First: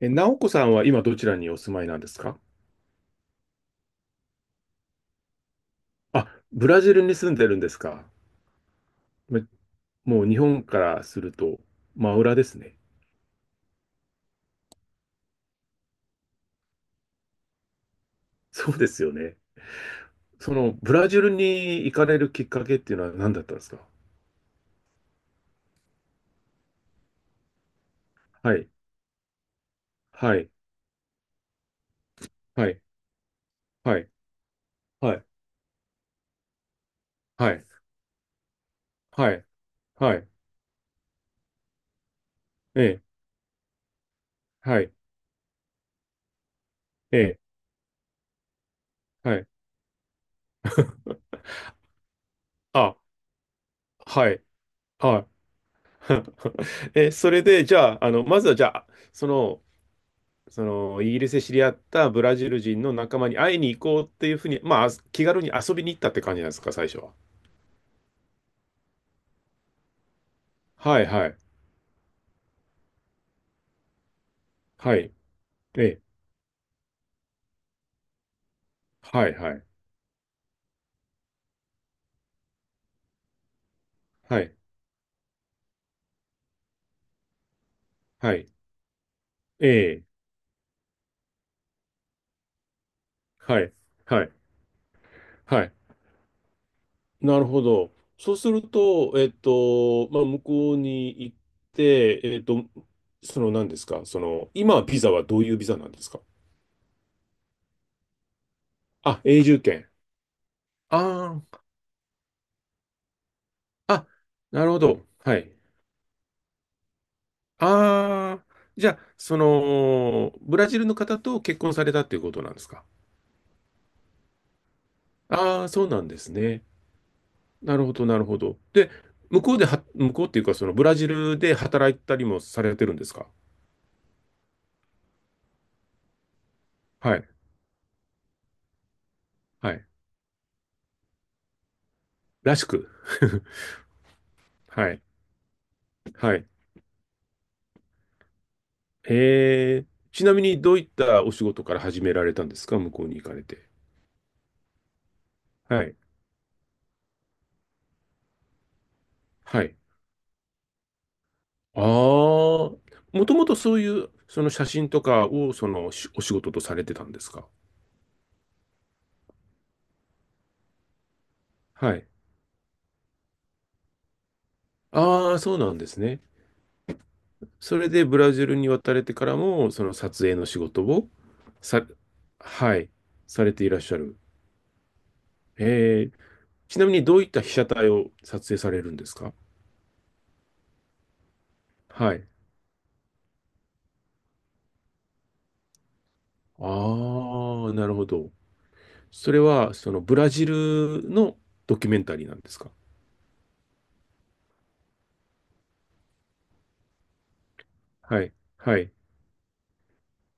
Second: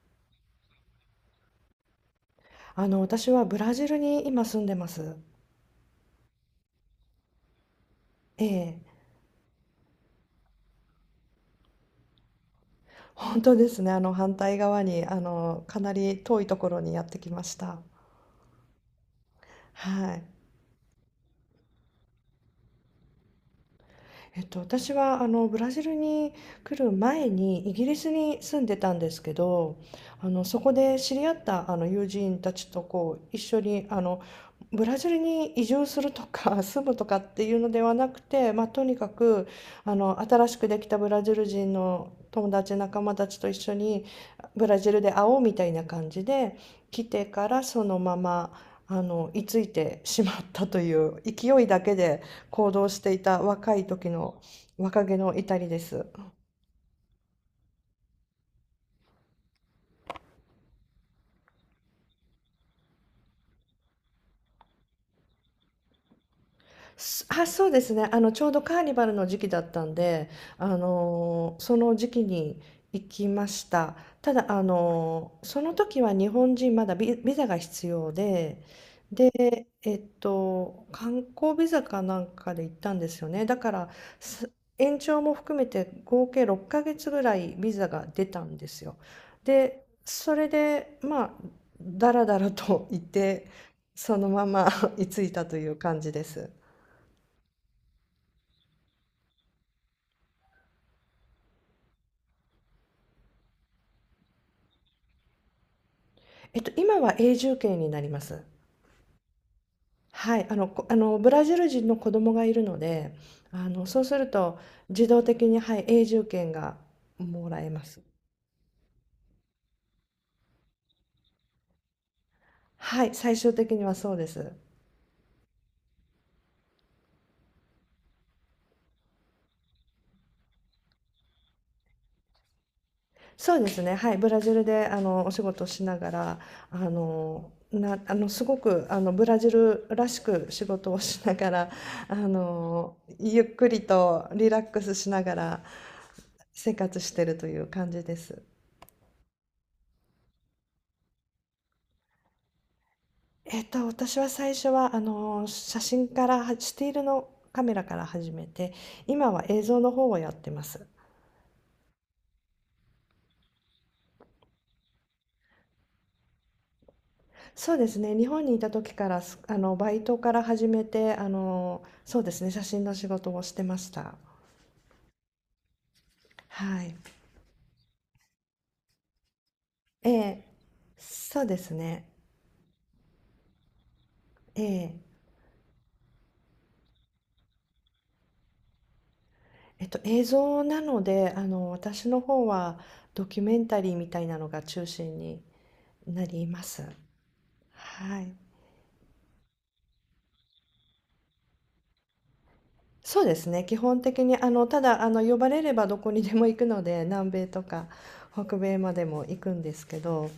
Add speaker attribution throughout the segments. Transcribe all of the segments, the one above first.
Speaker 1: え、直子さんは今どちらにお住まいなんですか？
Speaker 2: 私はブラジルに今住んでます。
Speaker 1: あ、ブラジルに住んでるんですか。
Speaker 2: ええ、
Speaker 1: めもう日本からすると真裏ですね。
Speaker 2: 本当ですね。反対側に、かなり遠いところにやってきました。
Speaker 1: そうですよね。
Speaker 2: はい。
Speaker 1: そのブラジルに行かれるきっかけっていうのは何だったんですか？
Speaker 2: 私はブラジルに来る前にイギリスに
Speaker 1: は
Speaker 2: 住ん
Speaker 1: い、
Speaker 2: でたんですけど、
Speaker 1: はい、
Speaker 2: そこで知り合った友人た
Speaker 1: は
Speaker 2: ち
Speaker 1: い、
Speaker 2: とこう一緒に
Speaker 1: はい、
Speaker 2: ブラジ
Speaker 1: は
Speaker 2: ル
Speaker 1: い、
Speaker 2: に移住するとか 住むとかって
Speaker 1: は
Speaker 2: いう
Speaker 1: い、
Speaker 2: のではなくて、まあ、とにか
Speaker 1: はい、
Speaker 2: く
Speaker 1: はい、
Speaker 2: 新しくできたブラジル人の友達
Speaker 1: え
Speaker 2: 仲
Speaker 1: え、
Speaker 2: 間たちと一緒にブラ
Speaker 1: は
Speaker 2: ジ
Speaker 1: い、
Speaker 2: ルで会おうみたいな感じで来
Speaker 1: え
Speaker 2: て
Speaker 1: え、
Speaker 2: からそのまま
Speaker 1: は
Speaker 2: 居
Speaker 1: い、
Speaker 2: ついてしまったという勢いだけで行動
Speaker 1: あ、
Speaker 2: していた若い時
Speaker 1: は
Speaker 2: の
Speaker 1: い、
Speaker 2: 若気
Speaker 1: は
Speaker 2: の至りです。
Speaker 1: い。それで、じゃあ、まずはじゃあ、その、そのイギリスで知り合ったブラジル人の仲間に会いに行こうっていうふうに、まあ、気軽に遊びに行ったって感じなんですか、最初は。
Speaker 2: そうですね。ちょうどカーニバルの時期だったんで、
Speaker 1: はいはい。
Speaker 2: その時期に行きました。ただ、
Speaker 1: はい。
Speaker 2: その
Speaker 1: え
Speaker 2: 時
Speaker 1: え。
Speaker 2: は日本人まだビザが必要で、
Speaker 1: はいはい。
Speaker 2: で、えっと、観光ビザかなんかで行ったんですよね。だから、
Speaker 1: は
Speaker 2: す
Speaker 1: い。
Speaker 2: 延長も含めて合計6ヶ月ぐらいビザが出
Speaker 1: は
Speaker 2: た
Speaker 1: い。
Speaker 2: んですよ。
Speaker 1: え
Speaker 2: で、
Speaker 1: え。
Speaker 2: それで、まあ、だらだらと行って、
Speaker 1: はい。
Speaker 2: そ
Speaker 1: は
Speaker 2: の
Speaker 1: い。
Speaker 2: まま 居ついたと
Speaker 1: は
Speaker 2: い
Speaker 1: い。
Speaker 2: う感じです。
Speaker 1: なるほど。そうすると、まあ、向こうに行って、何ですか、今はビザはどういうビザなんですか？
Speaker 2: えっと、今は永住権になります。
Speaker 1: あ、永住権。
Speaker 2: はい、あの、ブ
Speaker 1: あ
Speaker 2: ラジル人の子供がいるので、あの、
Speaker 1: あ、
Speaker 2: そう
Speaker 1: あ、
Speaker 2: すると
Speaker 1: なるほど。
Speaker 2: 自動
Speaker 1: は
Speaker 2: 的
Speaker 1: い。
Speaker 2: に、はい、永住権がもらえます。
Speaker 1: ああ、じゃあ、ブラジルの方と結婚されたっていうことなんですか。
Speaker 2: はい、最終的にはそうです。
Speaker 1: ああ、そうなんですね。なるほど、なるほど。で、向こうでは、向こうっていうか、そのブラジルで働いたりもされてるんですか。
Speaker 2: そうですね、はい、ブラジルでお仕事をしながら、
Speaker 1: はい、
Speaker 2: あのすごくあのブラジ
Speaker 1: は
Speaker 2: ル
Speaker 1: い。
Speaker 2: らしく仕事をしながら、あ
Speaker 1: らしく。
Speaker 2: の、ゆ っくりとリラック
Speaker 1: は
Speaker 2: ス
Speaker 1: い、
Speaker 2: しながら
Speaker 1: はい。
Speaker 2: 生活してるという感じです。
Speaker 1: えー、ちなみにどういったお仕事から始められたんですか、向こうに行かれ
Speaker 2: え
Speaker 1: て。
Speaker 2: っと、私は最初は、あの、写
Speaker 1: はい、
Speaker 2: 真からは、スティールのカメラから始めて、今は映
Speaker 1: はい。
Speaker 2: 像の方をやってます。
Speaker 1: ああ、もともとそういう、その写真とかを、お仕事とされてたんですか。
Speaker 2: そうですね、日本にいた時から、あの、バイトから始めて、あの、
Speaker 1: はい。
Speaker 2: そうですね、写真の仕事をしてました。
Speaker 1: ああ、そうなんですね。
Speaker 2: はい。
Speaker 1: それでブラジルに渡れてからも、その
Speaker 2: え
Speaker 1: 撮影
Speaker 2: え、
Speaker 1: の仕事を
Speaker 2: そうです
Speaker 1: さ、
Speaker 2: ね。
Speaker 1: はい、されていらっしゃる。
Speaker 2: ええ、
Speaker 1: えー、ちなみにどういった被写体を撮影されるんですか？
Speaker 2: えっと、映像なので、あの、私
Speaker 1: は
Speaker 2: の
Speaker 1: い。
Speaker 2: 方はドキュメンタリーみたいなのが中心になります。
Speaker 1: ああ、なるほ
Speaker 2: は
Speaker 1: ど。
Speaker 2: い。
Speaker 1: それは、そのブラジルのドキュメンタリーなんですか？
Speaker 2: そうですね、基本的にあの、ただあの、呼ばれればどこにでも行くので、南米とか
Speaker 1: はい、
Speaker 2: 北米
Speaker 1: はい。
Speaker 2: までも行くんですけど、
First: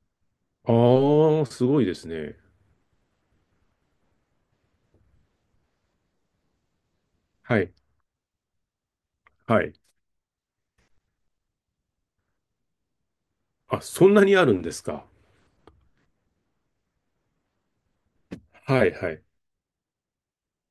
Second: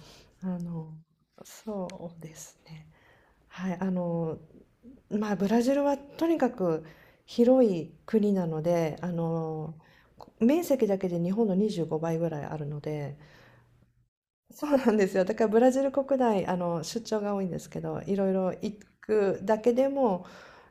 Speaker 2: あの、
Speaker 1: ああ、すごい
Speaker 2: そ
Speaker 1: です
Speaker 2: うで
Speaker 1: ね。
Speaker 2: すね。はい、あの、まあ、ブラジルはとにかく
Speaker 1: は
Speaker 2: 広
Speaker 1: い、
Speaker 2: い国なので、あ
Speaker 1: はい。
Speaker 2: の、面積だけで日本の25倍ぐらいあるので、
Speaker 1: あ、そんなにあるん
Speaker 2: そ
Speaker 1: で
Speaker 2: う
Speaker 1: す
Speaker 2: なんで
Speaker 1: か？
Speaker 2: すよ。だからブラジル国内、あの、出張が多いんですけど、いろいろ行
Speaker 1: はい、はい、
Speaker 2: くだけでも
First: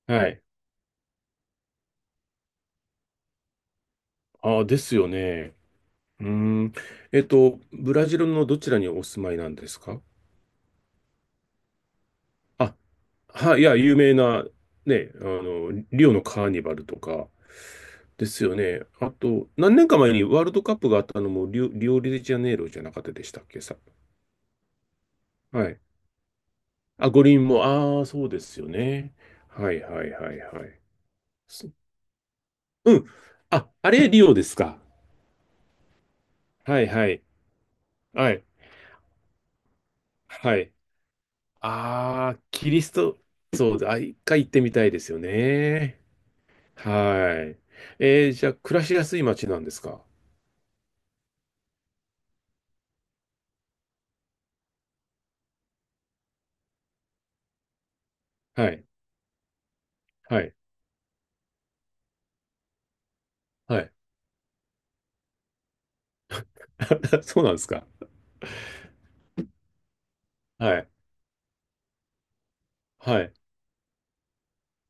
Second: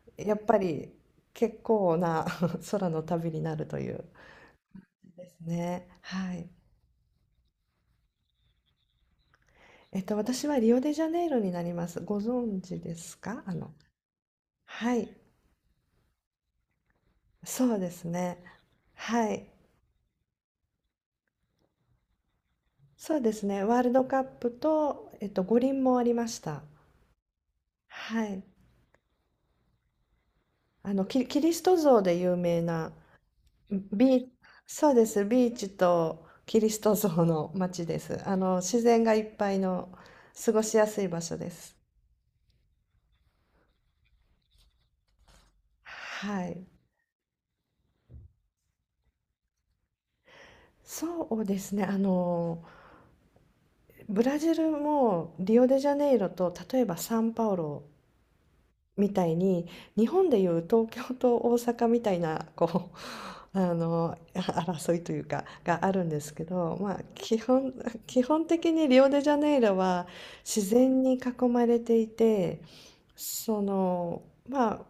Speaker 1: は
Speaker 2: やっ
Speaker 1: い。
Speaker 2: ぱり結構な 空の旅になるという
Speaker 1: ああ、ですよ
Speaker 2: です
Speaker 1: ね。
Speaker 2: ね。
Speaker 1: うー
Speaker 2: はい。
Speaker 1: ん。ブラジルのどちらにお住まいなんです
Speaker 2: え
Speaker 1: か？
Speaker 2: っと、私はリオデジャネイロになります。ご存
Speaker 1: あ、
Speaker 2: 知ですか？あ
Speaker 1: はい、い
Speaker 2: の、
Speaker 1: や、有名な、
Speaker 2: は
Speaker 1: ね、
Speaker 2: い。
Speaker 1: あの、リオのカーニバルとか
Speaker 2: そうです
Speaker 1: で
Speaker 2: ね。
Speaker 1: すよね。あ
Speaker 2: は
Speaker 1: と、
Speaker 2: い。
Speaker 1: 何年か前にワールドカップがあったのもリオデジャネイロじゃなかった
Speaker 2: そう
Speaker 1: で
Speaker 2: で
Speaker 1: したっ
Speaker 2: す
Speaker 1: け、
Speaker 2: ね。
Speaker 1: さ。
Speaker 2: ワールドカップと、えっと、五
Speaker 1: はい。
Speaker 2: 輪もありました。
Speaker 1: あ、五輪も、ああ、
Speaker 2: は
Speaker 1: そうで
Speaker 2: い。
Speaker 1: すよね。はいはいはいはい。
Speaker 2: あの、キリス
Speaker 1: す
Speaker 2: ト像で有名な、
Speaker 1: うん。あ、あれ、
Speaker 2: ビ
Speaker 1: リ
Speaker 2: ー、
Speaker 1: オですか。
Speaker 2: そうです。ビーチとキリス
Speaker 1: はい
Speaker 2: ト
Speaker 1: は
Speaker 2: 像
Speaker 1: い。
Speaker 2: の街です。
Speaker 1: は
Speaker 2: あ
Speaker 1: い。
Speaker 2: の、自然がいっぱいの過
Speaker 1: は
Speaker 2: ご
Speaker 1: い。
Speaker 2: しやすい場所です。
Speaker 1: ああ、キリスト、そうだ。あ、一回行ってみたいですよね。
Speaker 2: はい。
Speaker 1: はい。じゃあ、暮らしやすい街なんですか？
Speaker 2: そうですね。あの、ブラジルもリオデジャネイロと例えばサンパウロ
Speaker 1: はい。
Speaker 2: みたいに、日本で
Speaker 1: は
Speaker 2: い
Speaker 1: い。
Speaker 2: う東京と大阪みたいな、こう、あ
Speaker 1: はい。
Speaker 2: の、争いというか、があるんですけど、まあ、
Speaker 1: そうなんですか？
Speaker 2: 基本的にリオデジャネイロは自
Speaker 1: はい。
Speaker 2: 然に囲まれていて、
Speaker 1: はい。
Speaker 2: その、まあ、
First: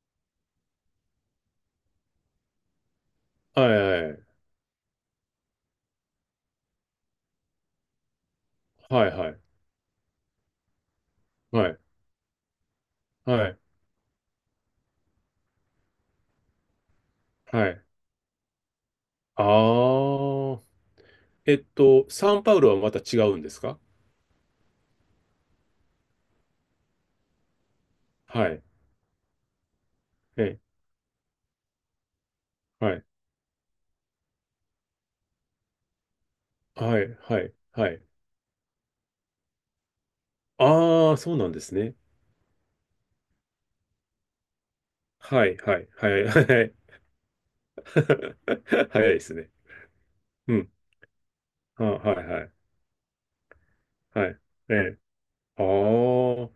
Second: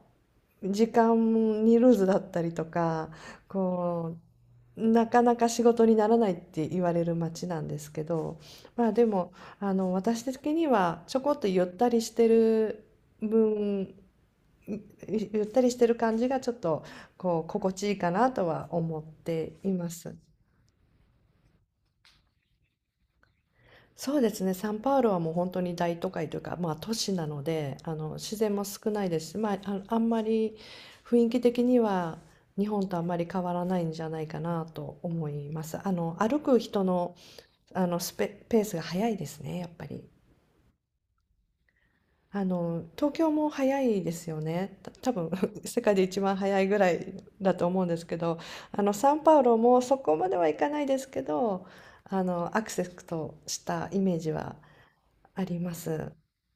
Speaker 2: 時間にルーズだったりとか、
Speaker 1: はい。は
Speaker 2: こ
Speaker 1: い。
Speaker 2: う、なかなか仕事にならないって言われる街なんですけど、まあで
Speaker 1: は
Speaker 2: も、
Speaker 1: い。
Speaker 2: あの、私的にはちょこっとゆっ
Speaker 1: はい。
Speaker 2: たりしてる
Speaker 1: はい。
Speaker 2: 分、ゆゆったりしてる感じがちょっとこう
Speaker 1: は
Speaker 2: 心地
Speaker 1: い。
Speaker 2: いいかなとは思っ
Speaker 1: あ
Speaker 2: ています。
Speaker 1: ー。サンパウロはまた違うんですか？
Speaker 2: そうですね、サンパウロはもう本当に大都会というか、まあ、都市なので、あの、自
Speaker 1: は
Speaker 2: 然
Speaker 1: い。
Speaker 2: も少ないですし、まあ、あの、あんまり
Speaker 1: え、
Speaker 2: 雰囲気的には日本
Speaker 1: は
Speaker 2: とあ
Speaker 1: い。
Speaker 2: んまり変わらないんじゃないかなと思います。あの、歩く人
Speaker 1: はい。
Speaker 2: の、
Speaker 1: はい。
Speaker 2: あ
Speaker 1: は
Speaker 2: の、
Speaker 1: い。
Speaker 2: ペースが速いですね、やっぱり。
Speaker 1: あー、そうなんですね。
Speaker 2: あの、東京も早いですよね。多分
Speaker 1: はい。は
Speaker 2: 世
Speaker 1: い。
Speaker 2: 界で
Speaker 1: は
Speaker 2: 一
Speaker 1: い。
Speaker 2: 番早
Speaker 1: は
Speaker 2: い
Speaker 1: い。
Speaker 2: ぐらいだと思うんですけど、あ の、
Speaker 1: 早
Speaker 2: サ
Speaker 1: いで
Speaker 2: ン
Speaker 1: す
Speaker 2: パウ
Speaker 1: ね。
Speaker 2: ロもそこまでは
Speaker 1: う
Speaker 2: い
Speaker 1: ん。
Speaker 2: かないですけど、
Speaker 1: あ、は
Speaker 2: あ
Speaker 1: い。はい。
Speaker 2: の、アクセスとしたイメー
Speaker 1: は
Speaker 2: ジ
Speaker 1: い。
Speaker 2: は
Speaker 1: えー、
Speaker 2: あり
Speaker 1: あ
Speaker 2: ます。
Speaker 1: ー。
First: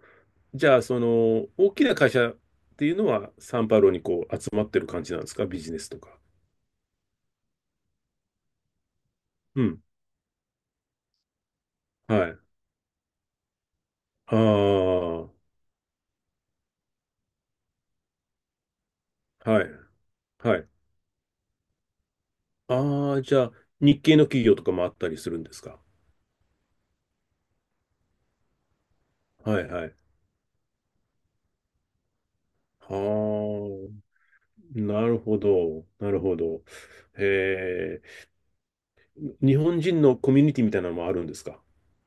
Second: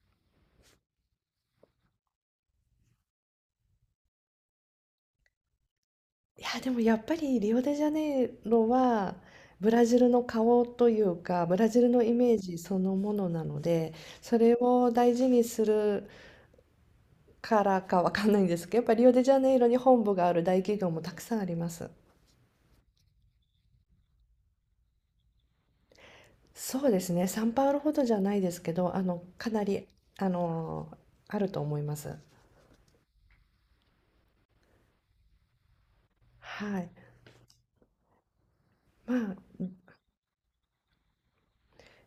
Speaker 1: じゃあ、大きな会社っていうのは、サンパウロにこう集まってる感じなんですか？ビジネスとか。
Speaker 2: いや、でもやっぱりリオデジャネイロは
Speaker 1: う
Speaker 2: ブ
Speaker 1: ん。
Speaker 2: ラジルの顔というか、ブラジルのイ
Speaker 1: は
Speaker 2: メー
Speaker 1: い。
Speaker 2: ジそのものなので、
Speaker 1: あ
Speaker 2: そ
Speaker 1: あ、
Speaker 2: れを大事
Speaker 1: は
Speaker 2: にするからかわかんないんですけど、やっぱリオデジャネイロに
Speaker 1: い。
Speaker 2: 本部がある
Speaker 1: は
Speaker 2: 大
Speaker 1: い。
Speaker 2: 企業もたくさんあります。
Speaker 1: ああ、じゃあ、日系の企業とかもあったりするんですか？
Speaker 2: そうですね、サンパウロほどじゃないですけど、あの、か
Speaker 1: は
Speaker 2: な
Speaker 1: いは
Speaker 2: り、
Speaker 1: い。
Speaker 2: あの、あると思います。
Speaker 1: ああ、なるほど。なるほど。
Speaker 2: はい。
Speaker 1: へえ、
Speaker 2: まあ、
Speaker 1: 日本人のコミュニティみたいなのもあるんですか？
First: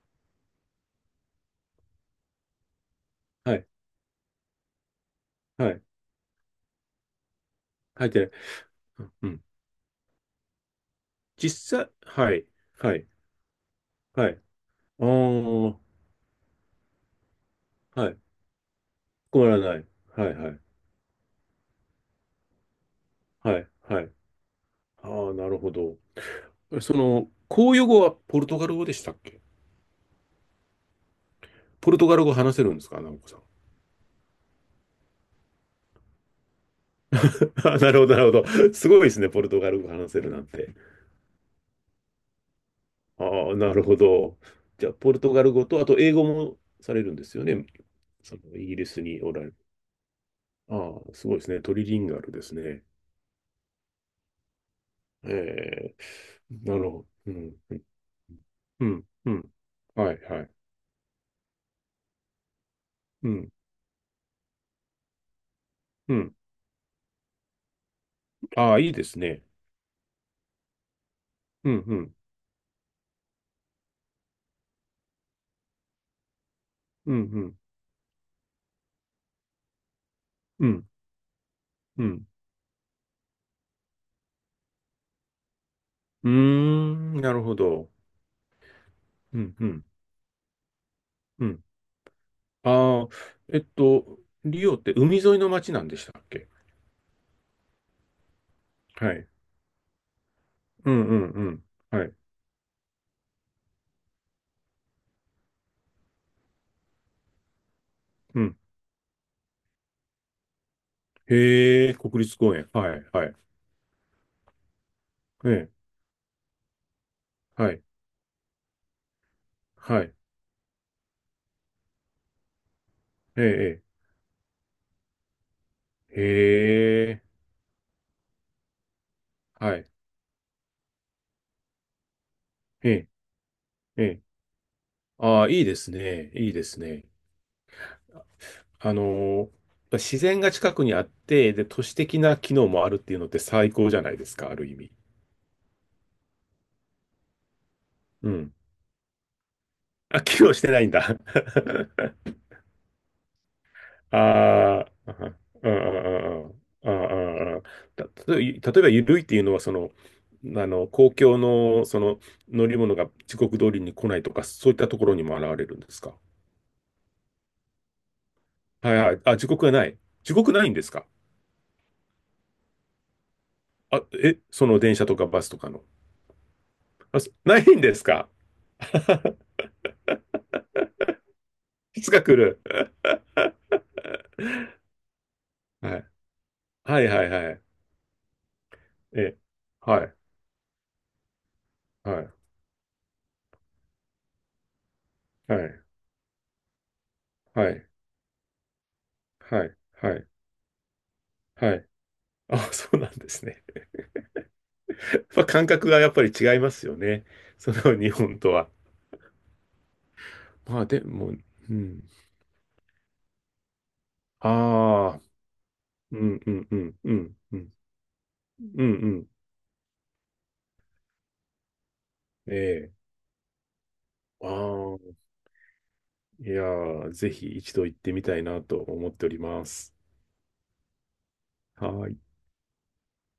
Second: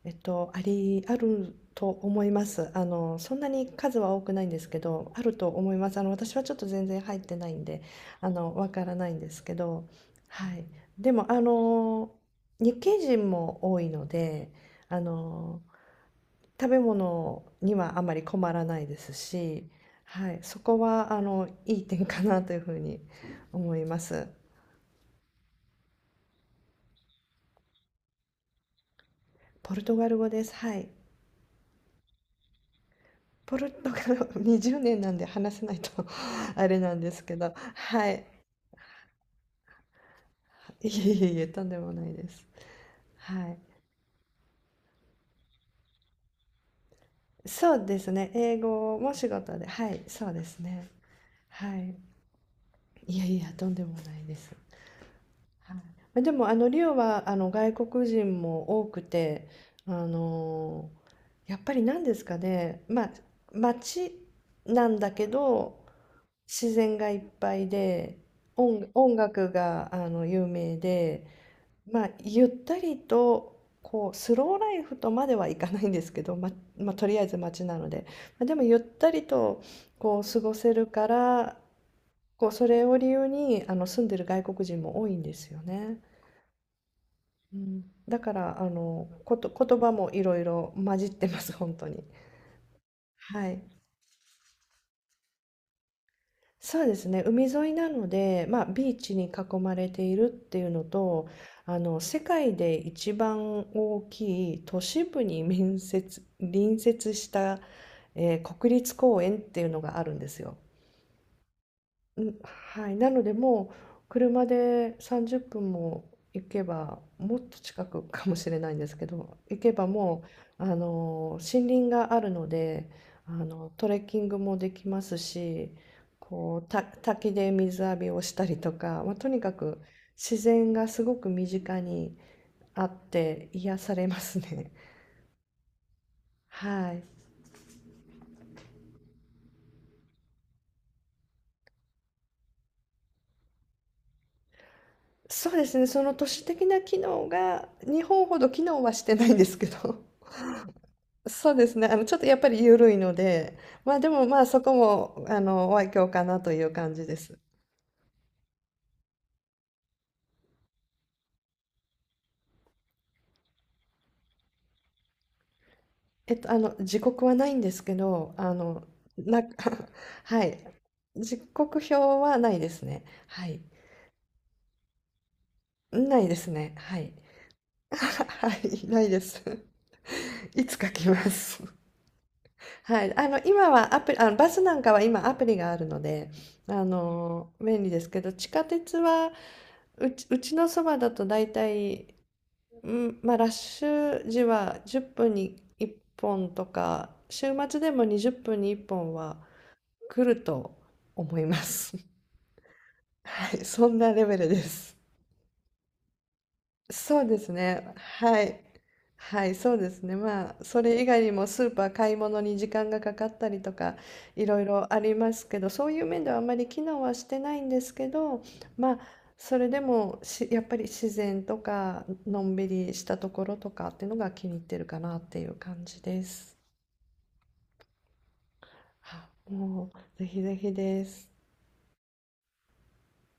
Speaker 2: えっと、あると思います。あの、そんな
Speaker 1: は
Speaker 2: に
Speaker 1: い。
Speaker 2: 数は多くないんですけど、あると
Speaker 1: は
Speaker 2: 思い
Speaker 1: い。
Speaker 2: ます。あの、私はちょっと全然入ってないんで、
Speaker 1: 入ってな
Speaker 2: あ
Speaker 1: い。
Speaker 2: の、わからないん
Speaker 1: う
Speaker 2: です
Speaker 1: ん。
Speaker 2: けど、はい。でも、あ
Speaker 1: 実際、
Speaker 2: の、
Speaker 1: はい。
Speaker 2: 日
Speaker 1: は
Speaker 2: 系
Speaker 1: い。
Speaker 2: 人も多いの
Speaker 1: はい。
Speaker 2: で、あ
Speaker 1: あ
Speaker 2: の、
Speaker 1: あ、
Speaker 2: 食べ物にはあ
Speaker 1: は
Speaker 2: ま
Speaker 1: い。
Speaker 2: り困らないです
Speaker 1: 困ら
Speaker 2: し、
Speaker 1: ない。は
Speaker 2: は
Speaker 1: い
Speaker 2: い。
Speaker 1: は
Speaker 2: そ
Speaker 1: い。
Speaker 2: こは、あの、いい点かなというふうに
Speaker 1: はい。
Speaker 2: 思いま
Speaker 1: はい。
Speaker 2: す。
Speaker 1: ああ、なるほど。その、公用語はポルトガル語でしたっけ？
Speaker 2: ポルトガル語です。はい。
Speaker 1: ポルトガル語話せるんですか、直子さん。
Speaker 2: ポルトガルは20年なんで話せないと あれなんですけど、
Speaker 1: あ、なるほ
Speaker 2: は
Speaker 1: ど、
Speaker 2: い。
Speaker 1: なるほど。すごいですね、ポルトガル語話せるなんて。
Speaker 2: いえいえいえ、とんでもないです。は
Speaker 1: ああ、
Speaker 2: い。
Speaker 1: なるほど。じゃあ、ポルトガル語と、あと英語もされるんですよね。
Speaker 2: そうですね。
Speaker 1: その
Speaker 2: 英
Speaker 1: イギリ
Speaker 2: 語
Speaker 1: ス
Speaker 2: も
Speaker 1: に
Speaker 2: 仕
Speaker 1: おられる。
Speaker 2: 事で、はい、そうですね。
Speaker 1: ああ、すごいですね。ト
Speaker 2: は
Speaker 1: リ
Speaker 2: い。
Speaker 1: リンガルですね。
Speaker 2: いやいや、とんでもないです。
Speaker 1: え
Speaker 2: はい。
Speaker 1: え、
Speaker 2: までも、あの、
Speaker 1: な
Speaker 2: リ
Speaker 1: る
Speaker 2: オ
Speaker 1: ほど。
Speaker 2: は、
Speaker 1: う
Speaker 2: あの、
Speaker 1: ん、
Speaker 2: 外国人も多
Speaker 1: う
Speaker 2: く
Speaker 1: ん、う
Speaker 2: て、
Speaker 1: ん。
Speaker 2: あ
Speaker 1: はい、はい。
Speaker 2: のやっぱり何ですかね、まあ、
Speaker 1: うん、
Speaker 2: 街なんだけど、
Speaker 1: うん。
Speaker 2: 自然がいっぱいで、
Speaker 1: ああ、いいで
Speaker 2: 音
Speaker 1: すね。
Speaker 2: 楽が、あの、有名で、
Speaker 1: うん、う
Speaker 2: まあ、
Speaker 1: ん、
Speaker 2: ゆったりとこうスローライフとまではいかないんですけど、まあ、と
Speaker 1: うん、
Speaker 2: り
Speaker 1: う
Speaker 2: あえず
Speaker 1: ん、
Speaker 2: 街なので、まあ、でもゆったりとこう過ご
Speaker 1: う
Speaker 2: せ
Speaker 1: ん、
Speaker 2: るから
Speaker 1: うん。
Speaker 2: こうそれを理由にあの住んでる外国人も多いんですよね。
Speaker 1: うーん、なるほ
Speaker 2: うん、
Speaker 1: ど。
Speaker 2: だからあのこ
Speaker 1: う
Speaker 2: と
Speaker 1: んう
Speaker 2: 言
Speaker 1: ん
Speaker 2: 葉もいろいろ混じってま
Speaker 1: う
Speaker 2: す
Speaker 1: ん。
Speaker 2: 本当に。
Speaker 1: ああ、
Speaker 2: は
Speaker 1: えっ
Speaker 2: い。
Speaker 1: と、リオって海沿いの町なんでしたっけ？
Speaker 2: そうですね、海沿いなので、まあ、ビー
Speaker 1: は
Speaker 2: チに
Speaker 1: い。
Speaker 2: 囲まれているっていうの
Speaker 1: うんう
Speaker 2: と、
Speaker 1: んうん。
Speaker 2: あの、
Speaker 1: はい。
Speaker 2: 世界で一番大きい都市部に隣接した、
Speaker 1: うん。
Speaker 2: 国立公園っていうのがあるんですよ。
Speaker 1: へえ、国
Speaker 2: うん、
Speaker 1: 立公園。
Speaker 2: はい、
Speaker 1: はい
Speaker 2: なの
Speaker 1: は
Speaker 2: で
Speaker 1: い。
Speaker 2: もう車で30
Speaker 1: え
Speaker 2: 分
Speaker 1: え、
Speaker 2: も行けばもっと
Speaker 1: はい。
Speaker 2: 近くかもしれないんですけど行けば
Speaker 1: はい。
Speaker 2: もう森林があるのであ
Speaker 1: え
Speaker 2: の
Speaker 1: え、
Speaker 2: トレッキングもできますし
Speaker 1: ええ
Speaker 2: こう
Speaker 1: へえ、
Speaker 2: 滝で水浴びをしたりとか、まあ、とにか
Speaker 1: は
Speaker 2: く
Speaker 1: い。
Speaker 2: 自然がすごく身近にあ
Speaker 1: え
Speaker 2: っ
Speaker 1: え、
Speaker 2: て癒さ
Speaker 1: え
Speaker 2: れま
Speaker 1: え。
Speaker 2: すね。
Speaker 1: ああ、いいですね。いいです
Speaker 2: はい、
Speaker 1: ね。あのー自然が近くにあって、で、都市的な機能もあるっていうのって最高じゃないですか、ある意味。
Speaker 2: そうですね、その都市的な機能が日本
Speaker 1: う
Speaker 2: ほど
Speaker 1: ん。
Speaker 2: 機能はしてないんですけど。
Speaker 1: あ、機能してないんだ。
Speaker 2: そうですね。あの、ちょっと やっぱり緩いので、まあでもまあそこ
Speaker 1: ああ、う
Speaker 2: も、
Speaker 1: ん
Speaker 2: あの、
Speaker 1: うん
Speaker 2: お
Speaker 1: う
Speaker 2: 愛嬌かなと
Speaker 1: ん
Speaker 2: いう
Speaker 1: うんう
Speaker 2: 感じです。
Speaker 1: んうんうん。た例えばゆるいっていうのは、公共の、乗り物が時刻通りに来ないとか、そういったところにも現れるんですか？
Speaker 2: えっと、あの、時刻はないんですけど、
Speaker 1: はいはい。あ、
Speaker 2: な、
Speaker 1: 時刻がない。時
Speaker 2: は
Speaker 1: 刻
Speaker 2: い。
Speaker 1: ないんですか？
Speaker 2: 時刻表はないですね。はい。
Speaker 1: あ、え、その電車とかバスとかの。
Speaker 2: ないですね。はい。
Speaker 1: あ、そないん ですか？
Speaker 2: はい、ないです。いつ書きます。
Speaker 1: いつか来 る。
Speaker 2: はい。あの、今はアプリ、あの、バスなんかは今アプリがある
Speaker 1: は
Speaker 2: の
Speaker 1: い。
Speaker 2: で、あ
Speaker 1: はいはい
Speaker 2: の、
Speaker 1: はい。
Speaker 2: 便利ですけど、地下鉄は、
Speaker 1: え、はい。
Speaker 2: うちのそばだと大体
Speaker 1: はい。
Speaker 2: うん、まあ、ラッシュ時は10分
Speaker 1: は
Speaker 2: に
Speaker 1: い。
Speaker 2: 1本とか、週
Speaker 1: は
Speaker 2: 末
Speaker 1: い。
Speaker 2: でも20分に1本は
Speaker 1: はい。は
Speaker 2: 来
Speaker 1: い。
Speaker 2: ると思いま
Speaker 1: はい。
Speaker 2: す。
Speaker 1: あ、そうなんです
Speaker 2: はい、
Speaker 1: ね。
Speaker 2: そんなレベルです。
Speaker 1: まあ、感覚がやっぱり違いますよ
Speaker 2: そ
Speaker 1: ね。
Speaker 2: うです
Speaker 1: そ
Speaker 2: ね。
Speaker 1: の日本
Speaker 2: は
Speaker 1: と
Speaker 2: い。
Speaker 1: は。
Speaker 2: はい、そうですね。まあ、そ
Speaker 1: まあ
Speaker 2: れ
Speaker 1: で
Speaker 2: 以外に
Speaker 1: も、
Speaker 2: もスー
Speaker 1: う
Speaker 2: パー
Speaker 1: ん。
Speaker 2: 買い物に時間がかかったりとか、いろいろあり
Speaker 1: ああ、
Speaker 2: ますけど、そういう
Speaker 1: う
Speaker 2: 面ではあ
Speaker 1: んう
Speaker 2: まり
Speaker 1: んう
Speaker 2: 機
Speaker 1: ん
Speaker 2: 能は
Speaker 1: う
Speaker 2: して
Speaker 1: ん
Speaker 2: な
Speaker 1: う
Speaker 2: いん
Speaker 1: ん。
Speaker 2: ですけど、
Speaker 1: うんう
Speaker 2: まあ、
Speaker 1: ん。
Speaker 2: それでもし、やっぱり自然とか、のん
Speaker 1: え
Speaker 2: びり
Speaker 1: え。
Speaker 2: したところとかっていうのが気
Speaker 1: あ
Speaker 2: に入ってるか
Speaker 1: あ、
Speaker 2: なっていう感じで
Speaker 1: い
Speaker 2: す。
Speaker 1: やー、ぜひ一度行ってみたいなと思って
Speaker 2: あ
Speaker 1: おりま
Speaker 2: もう、
Speaker 1: す。
Speaker 2: ぜひぜひです。
Speaker 1: はーい。